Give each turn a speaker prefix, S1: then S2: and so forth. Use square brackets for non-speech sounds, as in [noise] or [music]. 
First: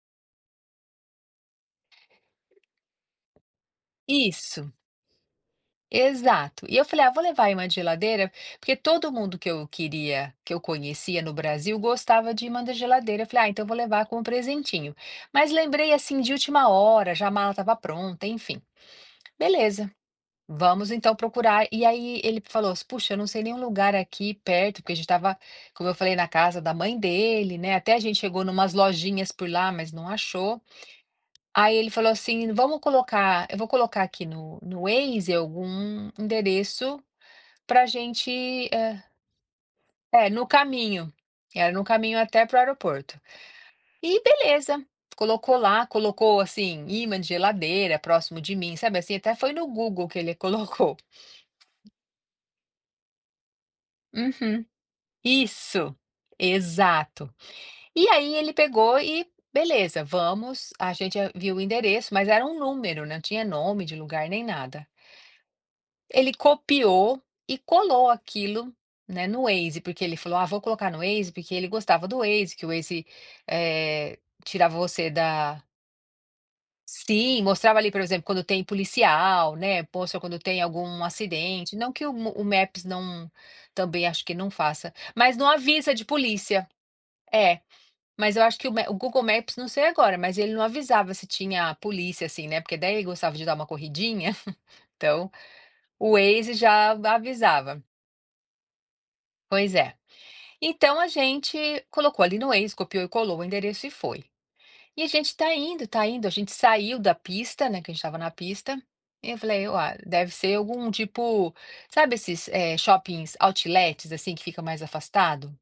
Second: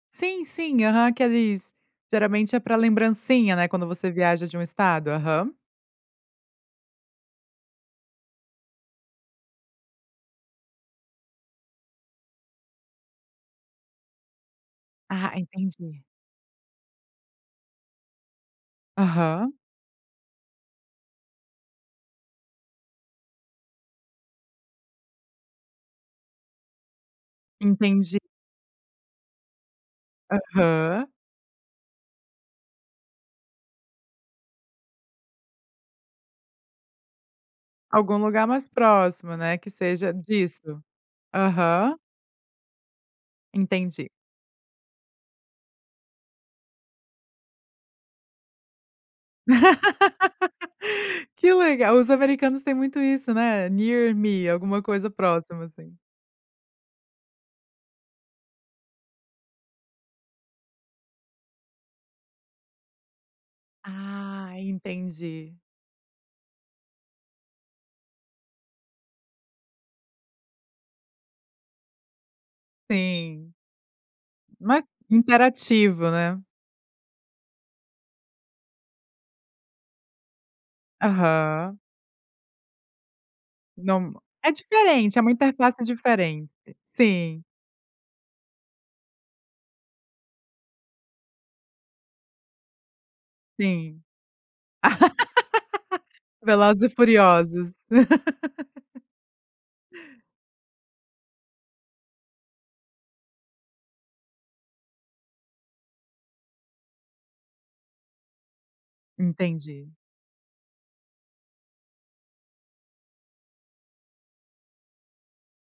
S1: Sim, sim aham, aqueles geralmente é para lembrancinha, né, quando você viaja de um
S2: Isso.
S1: estado, aham.
S2: Exato. E eu falei: "Ah, vou levar aí imã de geladeira", porque todo mundo que eu queria que eu conhecia no Brasil gostava de imã da geladeira, eu falei: "Ah, então vou levar com presentinho".
S1: Ah,
S2: Mas lembrei,
S1: entendi.
S2: assim, de última hora, já a mala estava pronta, enfim.
S1: Aham.
S2: Beleza, vamos então procurar, e aí ele falou: "Puxa, eu não sei nenhum lugar aqui perto", porque a gente estava, como eu falei na casa da mãe dele, né, até a
S1: Entendi.
S2: gente chegou em umas lojinhas por lá mas não achou.
S1: Aham.
S2: Aí ele falou assim: "Vamos colocar eu vou colocar aqui no no Waze algum endereço para
S1: Algum lugar mais
S2: gente, eh".
S1: próximo, né, que seja
S2: É, no
S1: disso.
S2: caminho, era no
S1: Aham.
S2: caminho até para o aeroporto.
S1: Entendi.
S2: E beleza, colocou lá, colocou assim, ímã de geladeira próximo de mim, sabe assim? Até foi no Google que ele colocou.
S1: [laughs] Que legal, os americanos têm muito isso, né. Near me,
S2: Uhum.
S1: alguma coisa próxima assim.
S2: Isso, exato. E aí ele pegou e beleza, vamos, a gente viu o endereço, mas era um número, não tinha nome de lugar nem
S1: Ah,
S2: nada.
S1: entendi.
S2: Aí ele copiou e colou aquilo, né, no Waze, porque ele falou: "Ah, vou colocar no Waze", porque ele gostava do Waze, que o Waze,
S1: Sim,
S2: eh, tirava
S1: mais
S2: você da
S1: interativo, né.
S2: sim, mostrava ali, por exemplo, quando tem policial, né. Poxa, quando tem algum acidente.
S1: Aham.
S2: Não que o o Maps não também
S1: Não,
S2: acho que não
S1: é
S2: faça,
S1: diferente, é uma
S2: mas não
S1: interface
S2: avisa de
S1: diferente,
S2: polícia.
S1: sim.
S2: É, mas eu acho que o ma o Google Maps não sei agora, mas ele não avisava se tinha polícia assim, né, porque daí ele gostava de dar uma
S1: Sim.
S2: corridinha, então, o
S1: [laughs]
S2: Waze
S1: Velozes e
S2: já
S1: furiosos.
S2: avisava.
S1: [laughs]
S2: Pois é. Então a gente colocou ali no Waze, copiou e colou o endereço e foi. E a gente tá indo tá indo, a gente saiu da pista, né, que a gente estava na pista, e eu falei:
S1: Entendi.
S2: "Olha, deve ser algum tipo", sabe esses, eh, shoppings outlets, assim, que fica mais afastado?